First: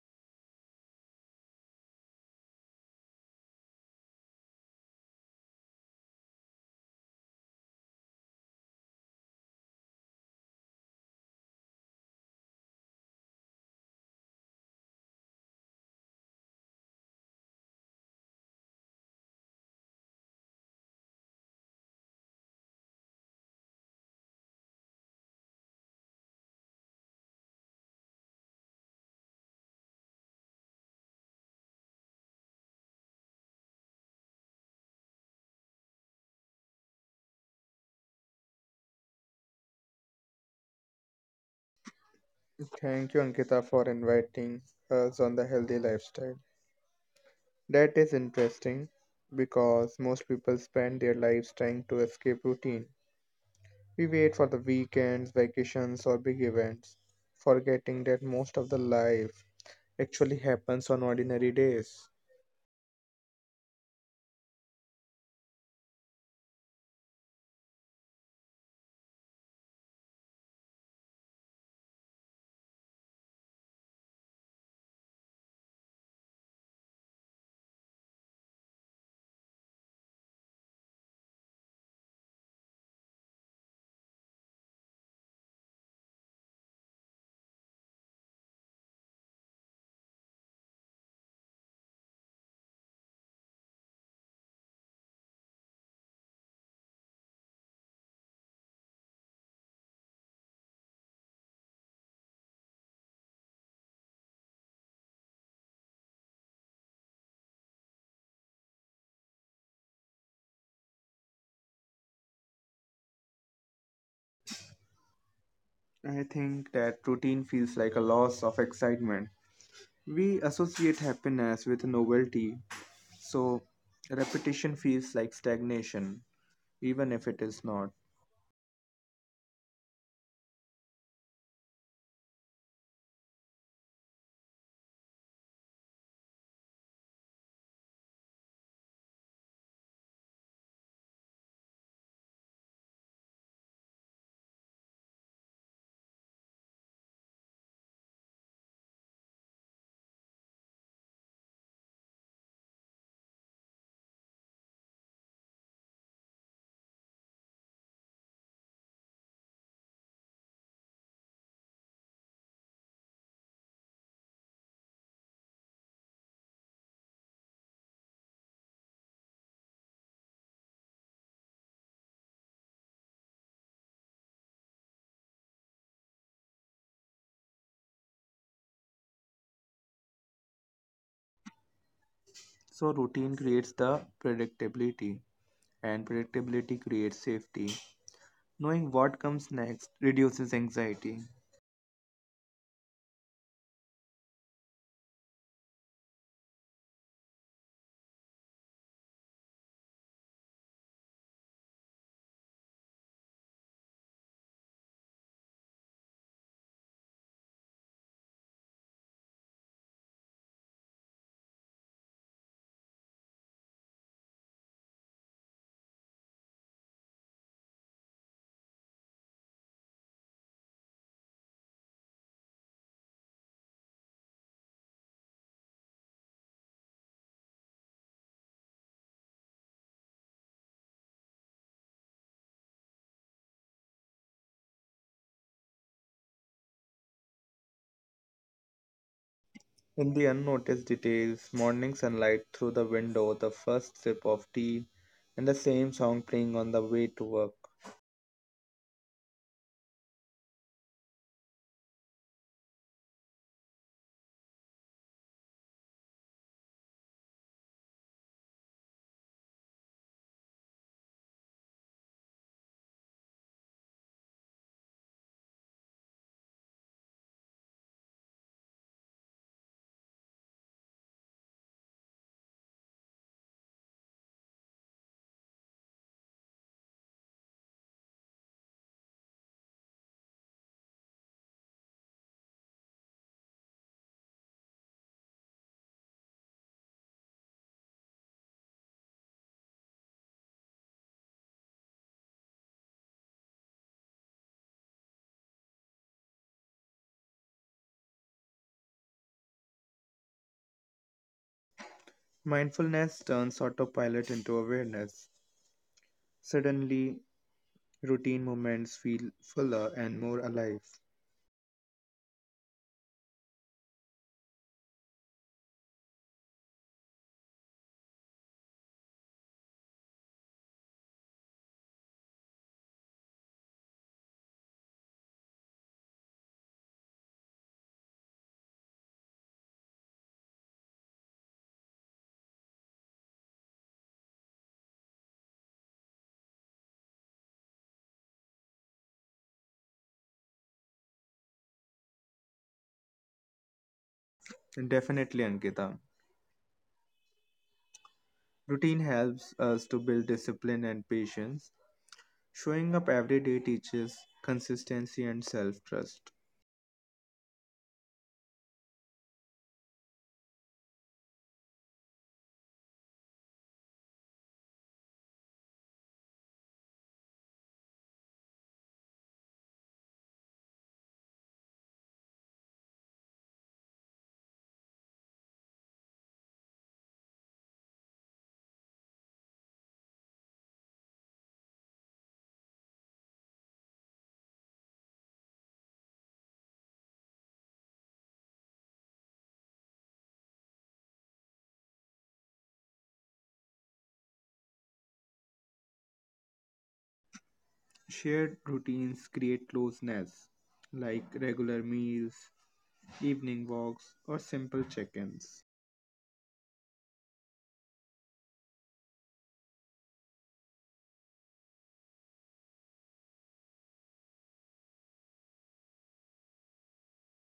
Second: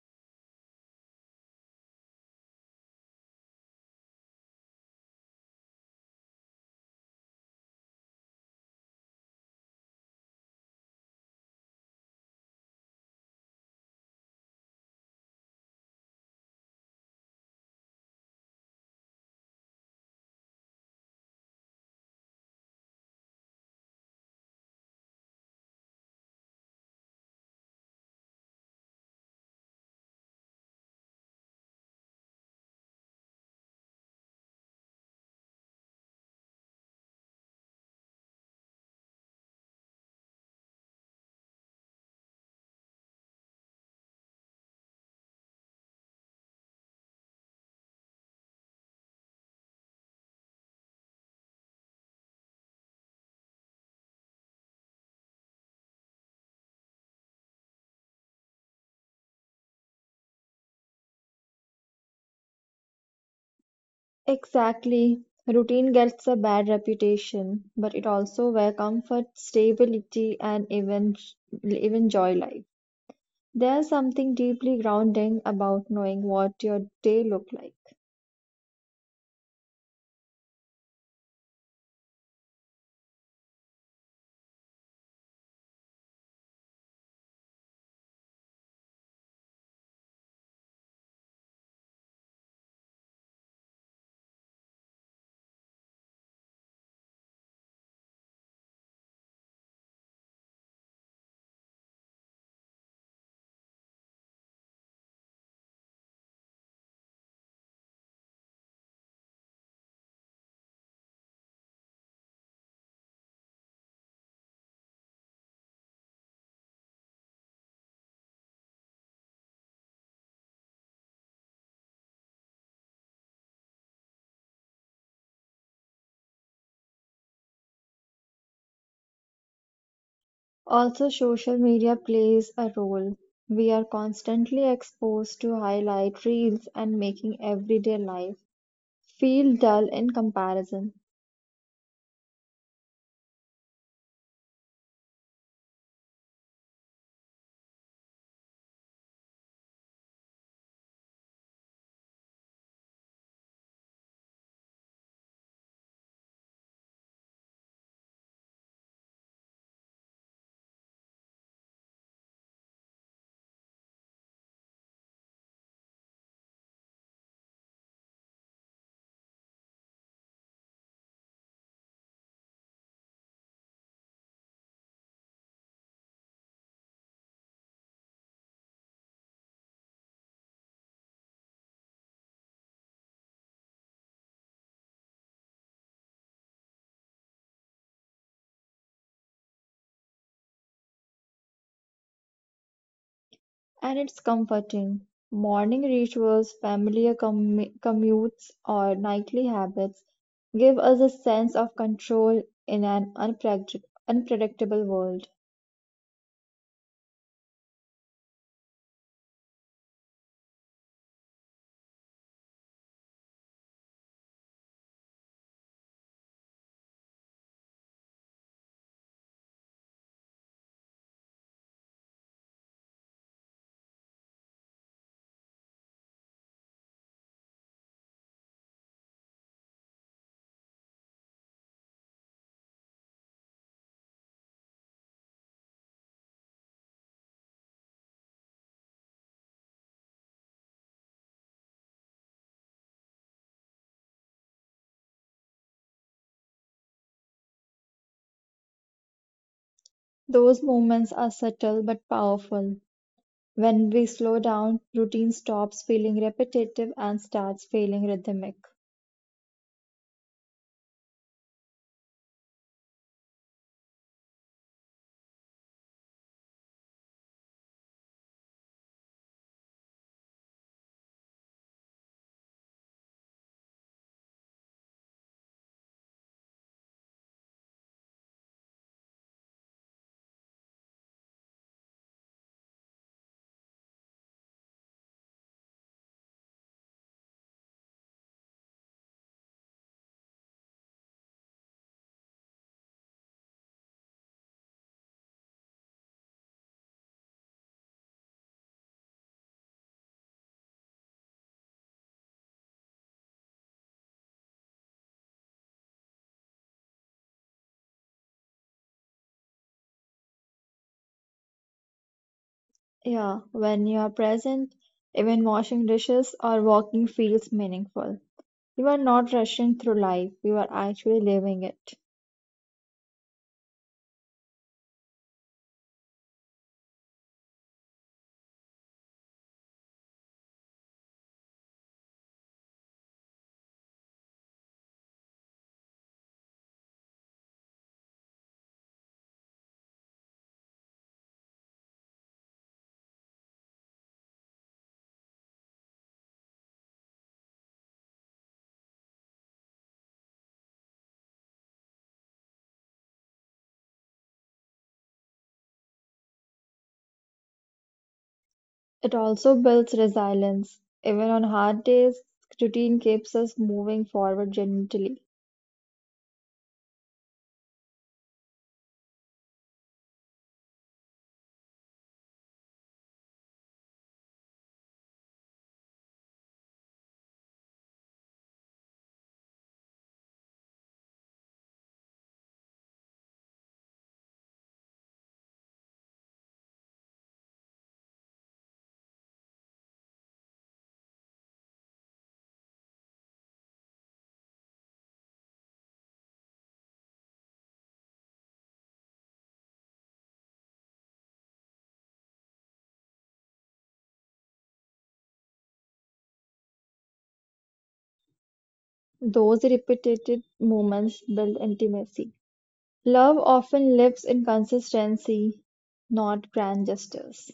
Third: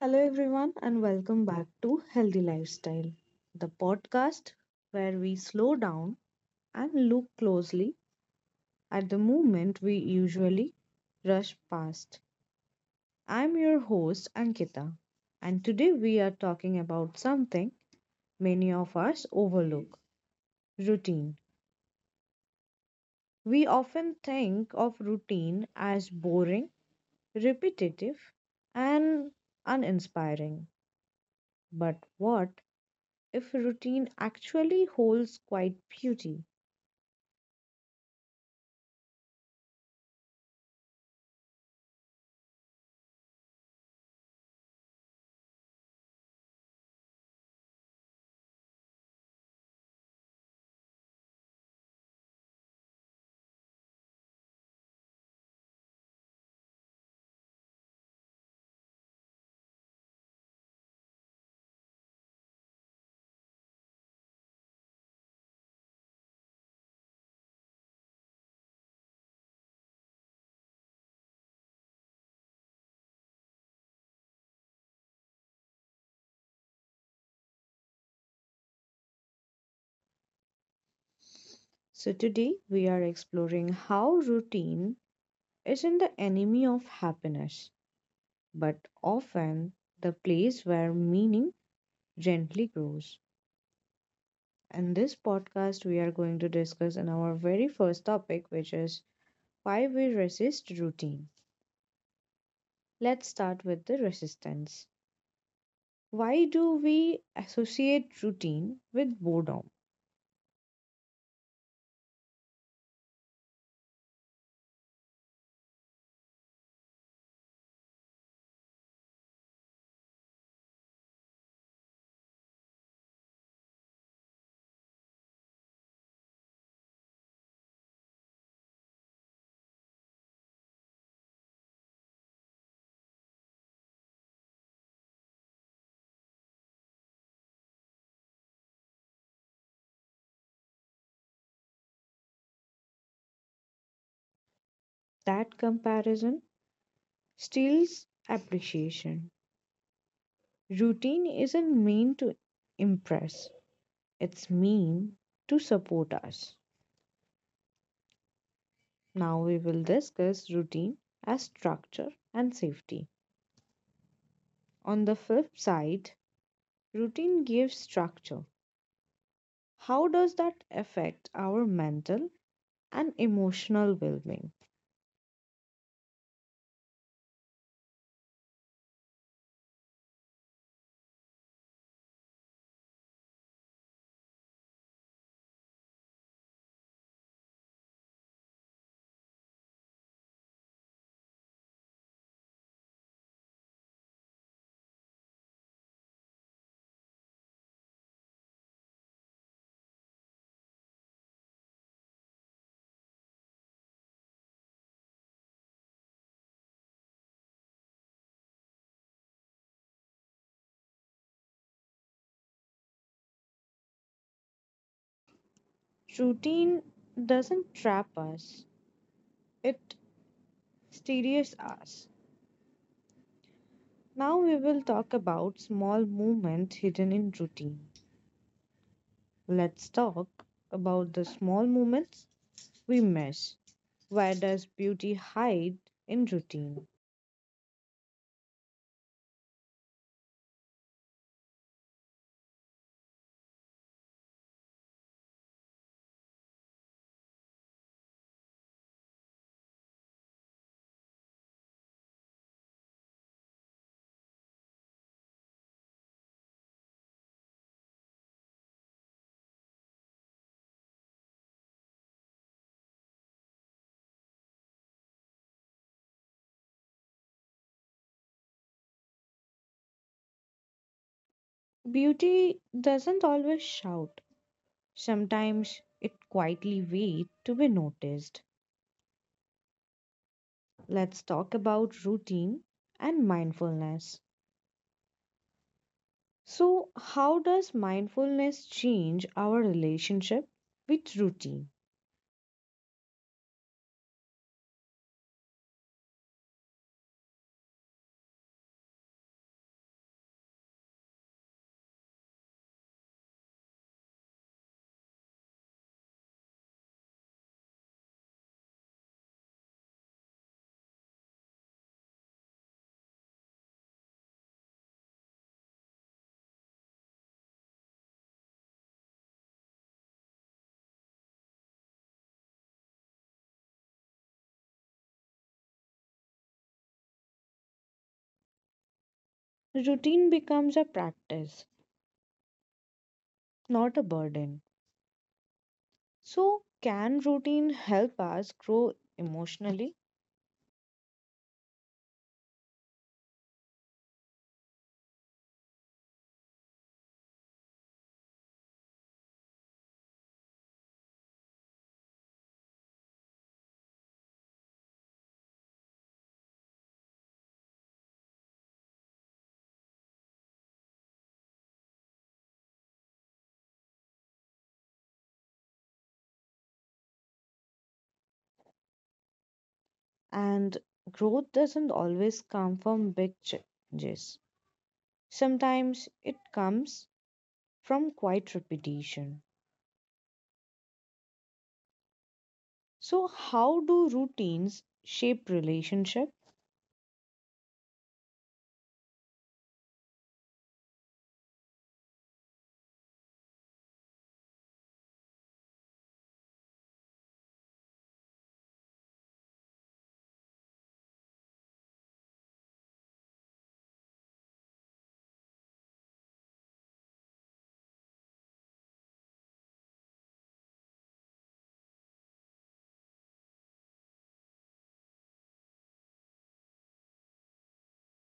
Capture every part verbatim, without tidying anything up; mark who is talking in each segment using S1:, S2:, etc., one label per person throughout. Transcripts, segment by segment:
S1: Hello, everyone, and welcome back to Healthy Lifestyle, the podcast where we slow down and look closely at the movement we usually rush past. I'm your host, Ankita, and today we are talking about something many of us overlook: routine. We often think of routine as boring, repetitive, and uninspiring. But what if routine actually holds quite beauty?
S2: Thank you, Ankita, for inviting us on the healthy lifestyle. That is interesting because most people spend their lives trying to escape routine. We wait for the weekends, vacations, or big events, forgetting that most of the life actually happens on ordinary days.
S3: Exactly. Routine gets a bad reputation, but it also where comfort, stability, and even even joy lie. There's something deeply grounding about knowing what your day look like.
S1: So, today we are exploring how routine isn't the enemy of happiness, but often the place where meaning gently grows. In this podcast, we are going to discuss in our very first topic, which is why we resist routine. Let's start with the resistance. Why do we associate routine with boredom?
S2: I think that routine feels like a loss of excitement. We associate happiness with novelty, so repetition feels like stagnation, even if it is not.
S3: Also, social media plays a role. We are constantly exposed to highlight reels and making everyday life feel dull in comparison.
S1: That comparison steals appreciation. Routine isn't mean to impress, it's mean to support us. Now we will discuss routine as structure and safety. On the flip side, routine gives structure. How does that affect our mental and emotional well being?
S2: So routine creates the predictability and predictability creates safety. Knowing what comes next reduces anxiety.
S3: And it's comforting. Morning rituals, familiar commu- commutes, or nightly habits give us a sense of control in an unpredict- unpredictable world.
S1: Routine doesn't trap us, it steadies us. Now we will talk about small movement hidden in routine. Let's talk about the small movements we miss. Where does beauty hide in routine?
S2: In the unnoticed details, morning sunlight through the window, the first sip of tea, and the same song playing on the way to work.
S3: Those moments are subtle but powerful. When we slow down, routine stops feeling repetitive and starts feeling rhythmic.
S1: Beauty doesn't always shout, sometimes it quietly waits to be noticed. Let's talk about routine and mindfulness. So, how does mindfulness change our relationship with routine?
S2: Mindfulness turns autopilot into awareness. Suddenly, routine moments feel fuller and more alive.
S3: Yeah, when you are present, even washing dishes or walking feels meaningful. You are not rushing through life, you are actually living it.
S1: Routine becomes a practice, not a burden. So, can routine help us grow emotionally?
S2: And definitely, Ankita. Routine helps us to build discipline and patience. Showing up every day teaches consistency and self trust.
S3: It also builds resilience. Even on hard days, routine keeps us moving forward gently.
S1: And growth doesn't always come from big changes. Sometimes it comes from quiet repetition. So, how do routines shape relationship?
S2: Shared routines create closeness, like regular meals, evening walks, or simple check ins.
S3: Those repeated moments build intimacy. Love often lives in consistency, not grand gestures.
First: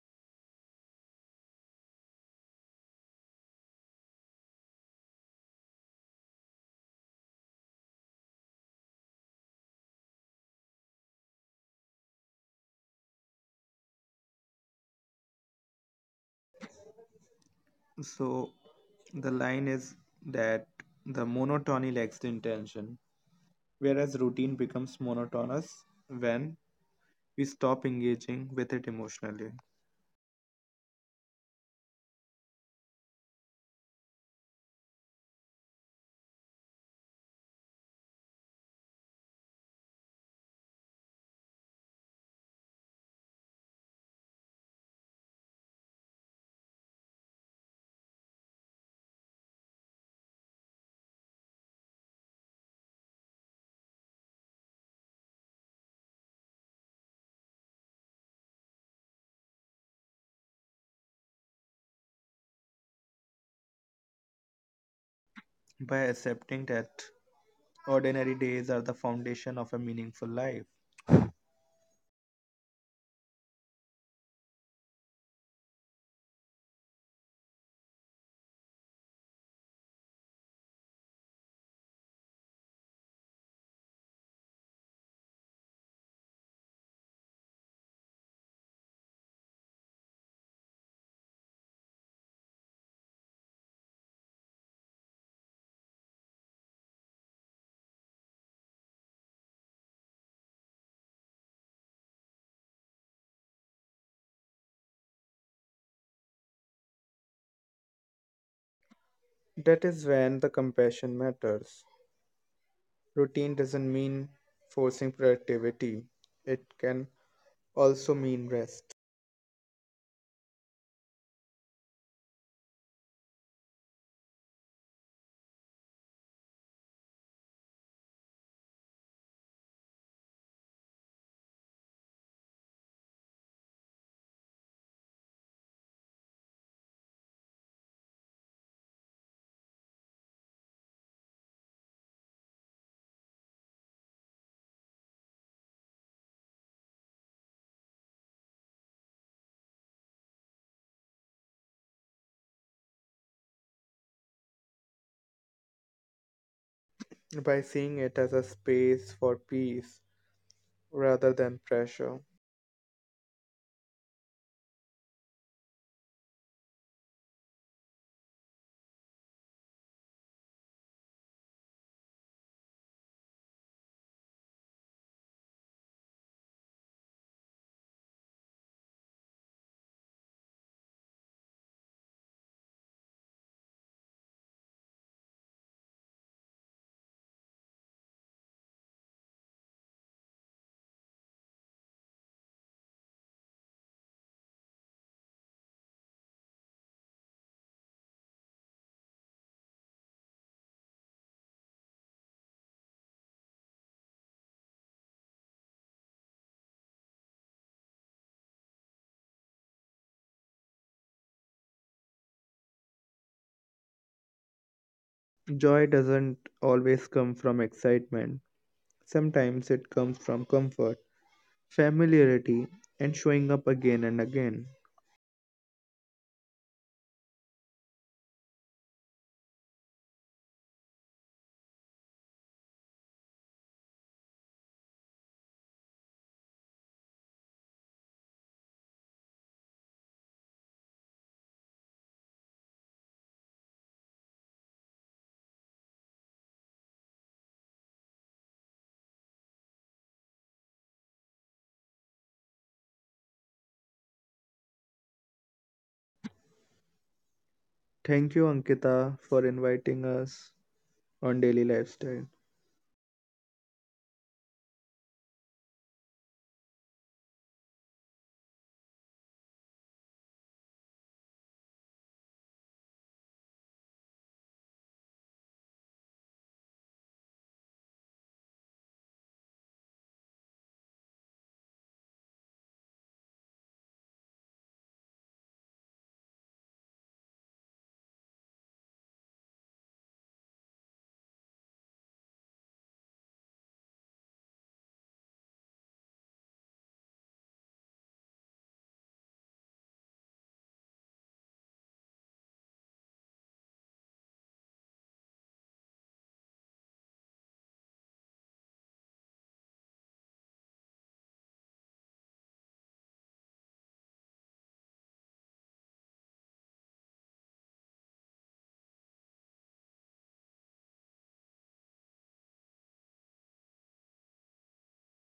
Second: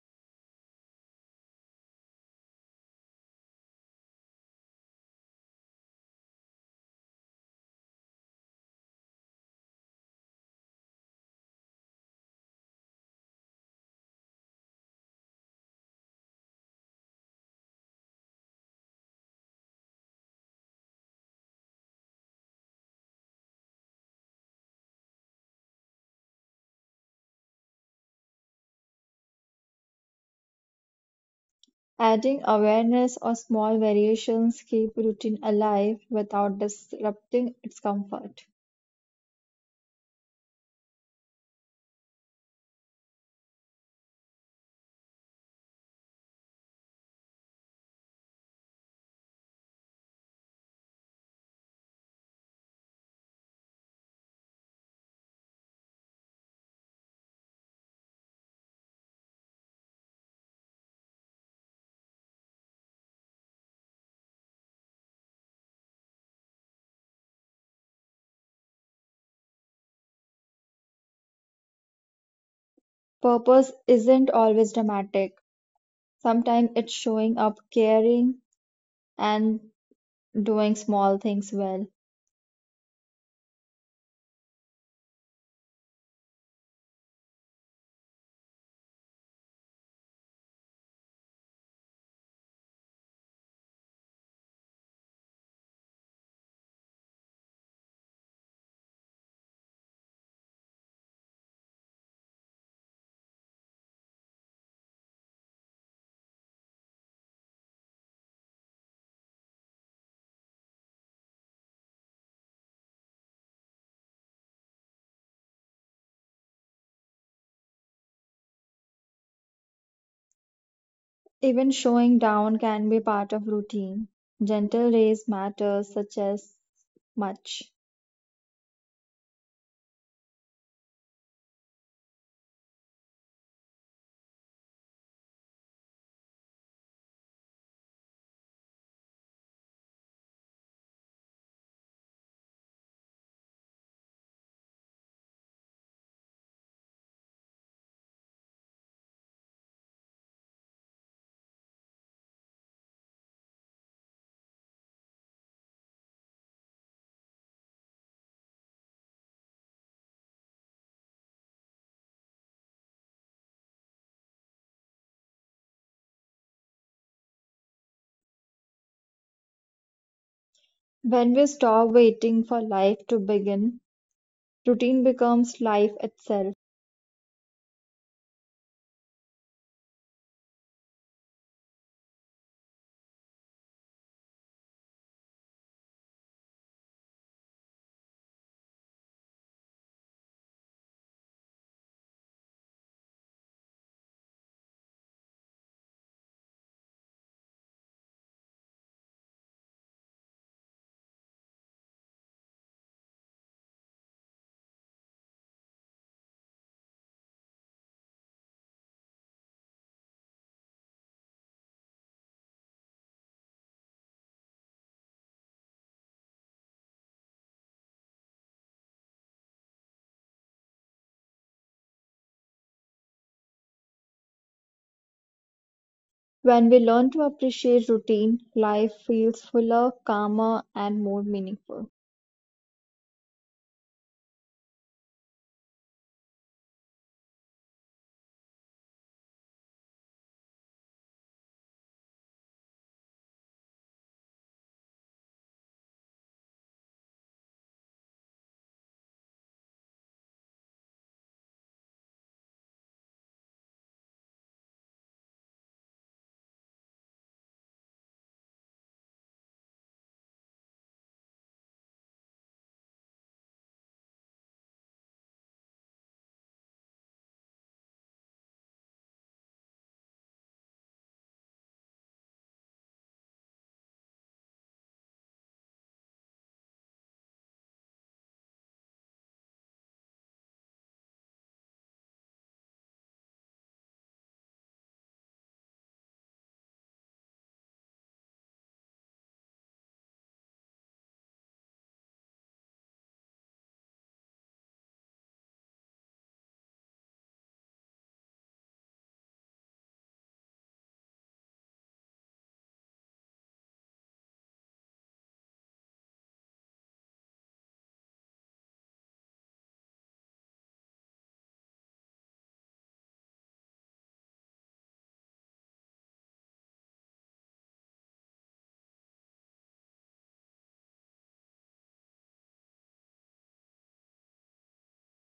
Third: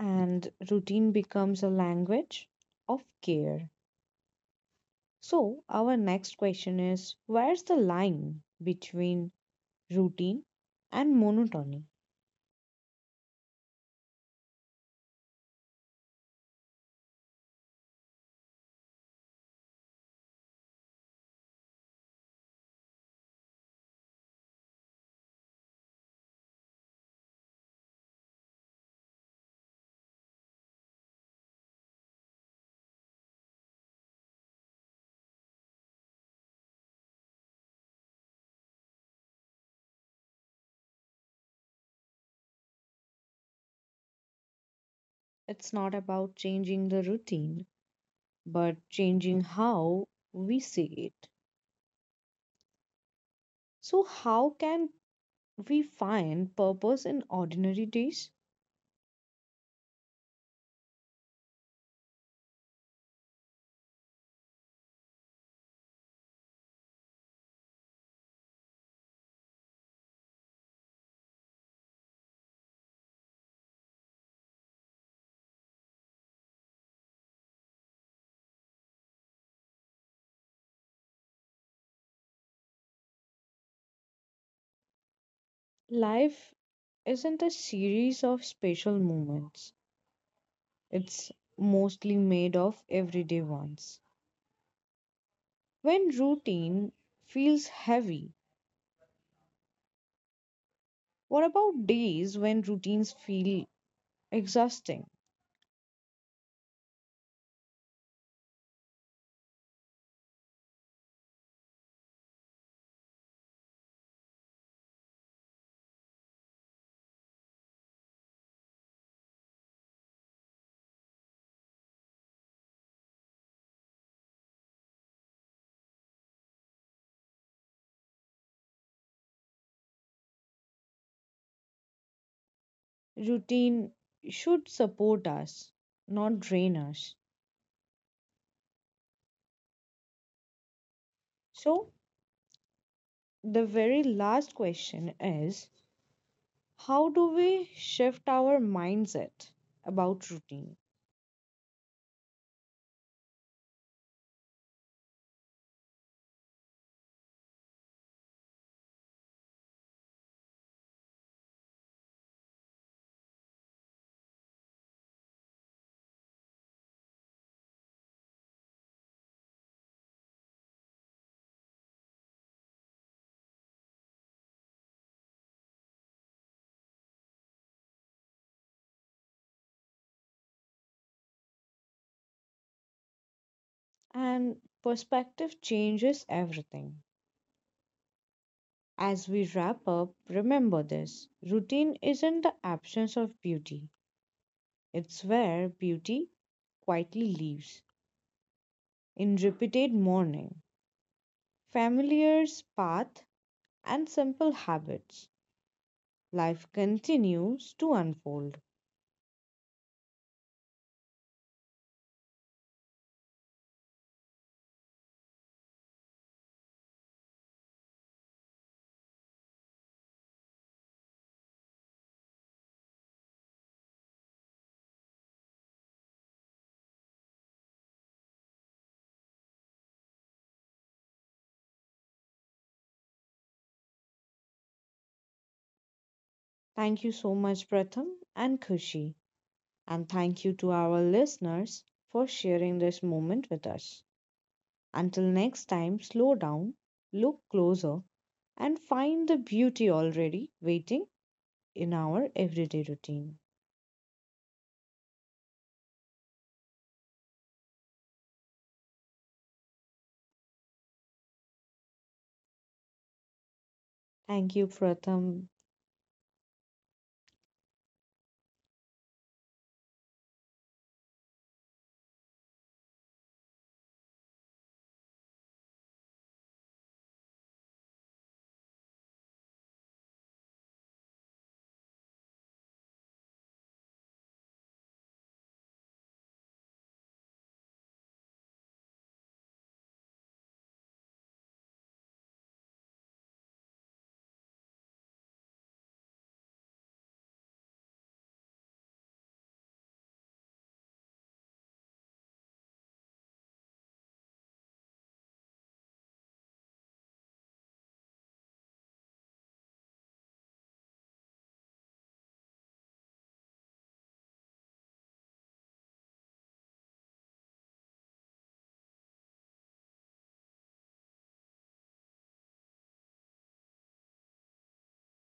S1: And routine becomes a language of care. So, our next question is, where's the line between routine and monotony?
S2: So, the line is that the monotony lacks the intention, whereas routine becomes monotonous when we stop engaging with it emotionally.
S3: Adding awareness or small variations keep routine alive without disrupting its comfort.
S1: It's not about changing the routine, but changing how we see it. So, how can we find purpose in ordinary days?
S2: By accepting that ordinary days are the foundation of a meaningful life,
S3: Purpose isn't always dramatic. Sometimes it's showing up caring and doing small things well.
S1: Life isn't a series of special moments, it's mostly made of everyday ones. When routine feels heavy, what about days when routines feel exhausting?
S2: that is when the compassion matters. Routine doesn't mean forcing productivity, it can also mean rest
S3: Even showing down can be part of routine. Gentle race matters such as much.
S1: Routine should support us, not drain us. So, the very last question is, how do we shift our mindset about routine?
S2: by seeing it as a space for peace rather than pressure.
S3: When we stop waiting for life to begin, routine becomes life itself.
S1: And perspective changes everything. As we wrap up, remember this: routine isn't the absence of beauty, it's where beauty quietly lives. In repeated morning, familiar path, and simple habits, life continues to unfold.
S2: Joy doesn't always come from excitement, sometimes it comes from comfort, familiarity, and showing up again and again.
S3: When we learn to appreciate routine, life feels fuller, calmer, and more meaningful.
S1: Thank you so much, Pratham and Kushi, and thank you to our listeners for sharing this moment with us. Until next time, slow down, look closer, and find the beauty already waiting in our everyday routine.
S2: Thank you, Ankita, for inviting us on Daily Lifestyle.
S1: Thank you, Pratham.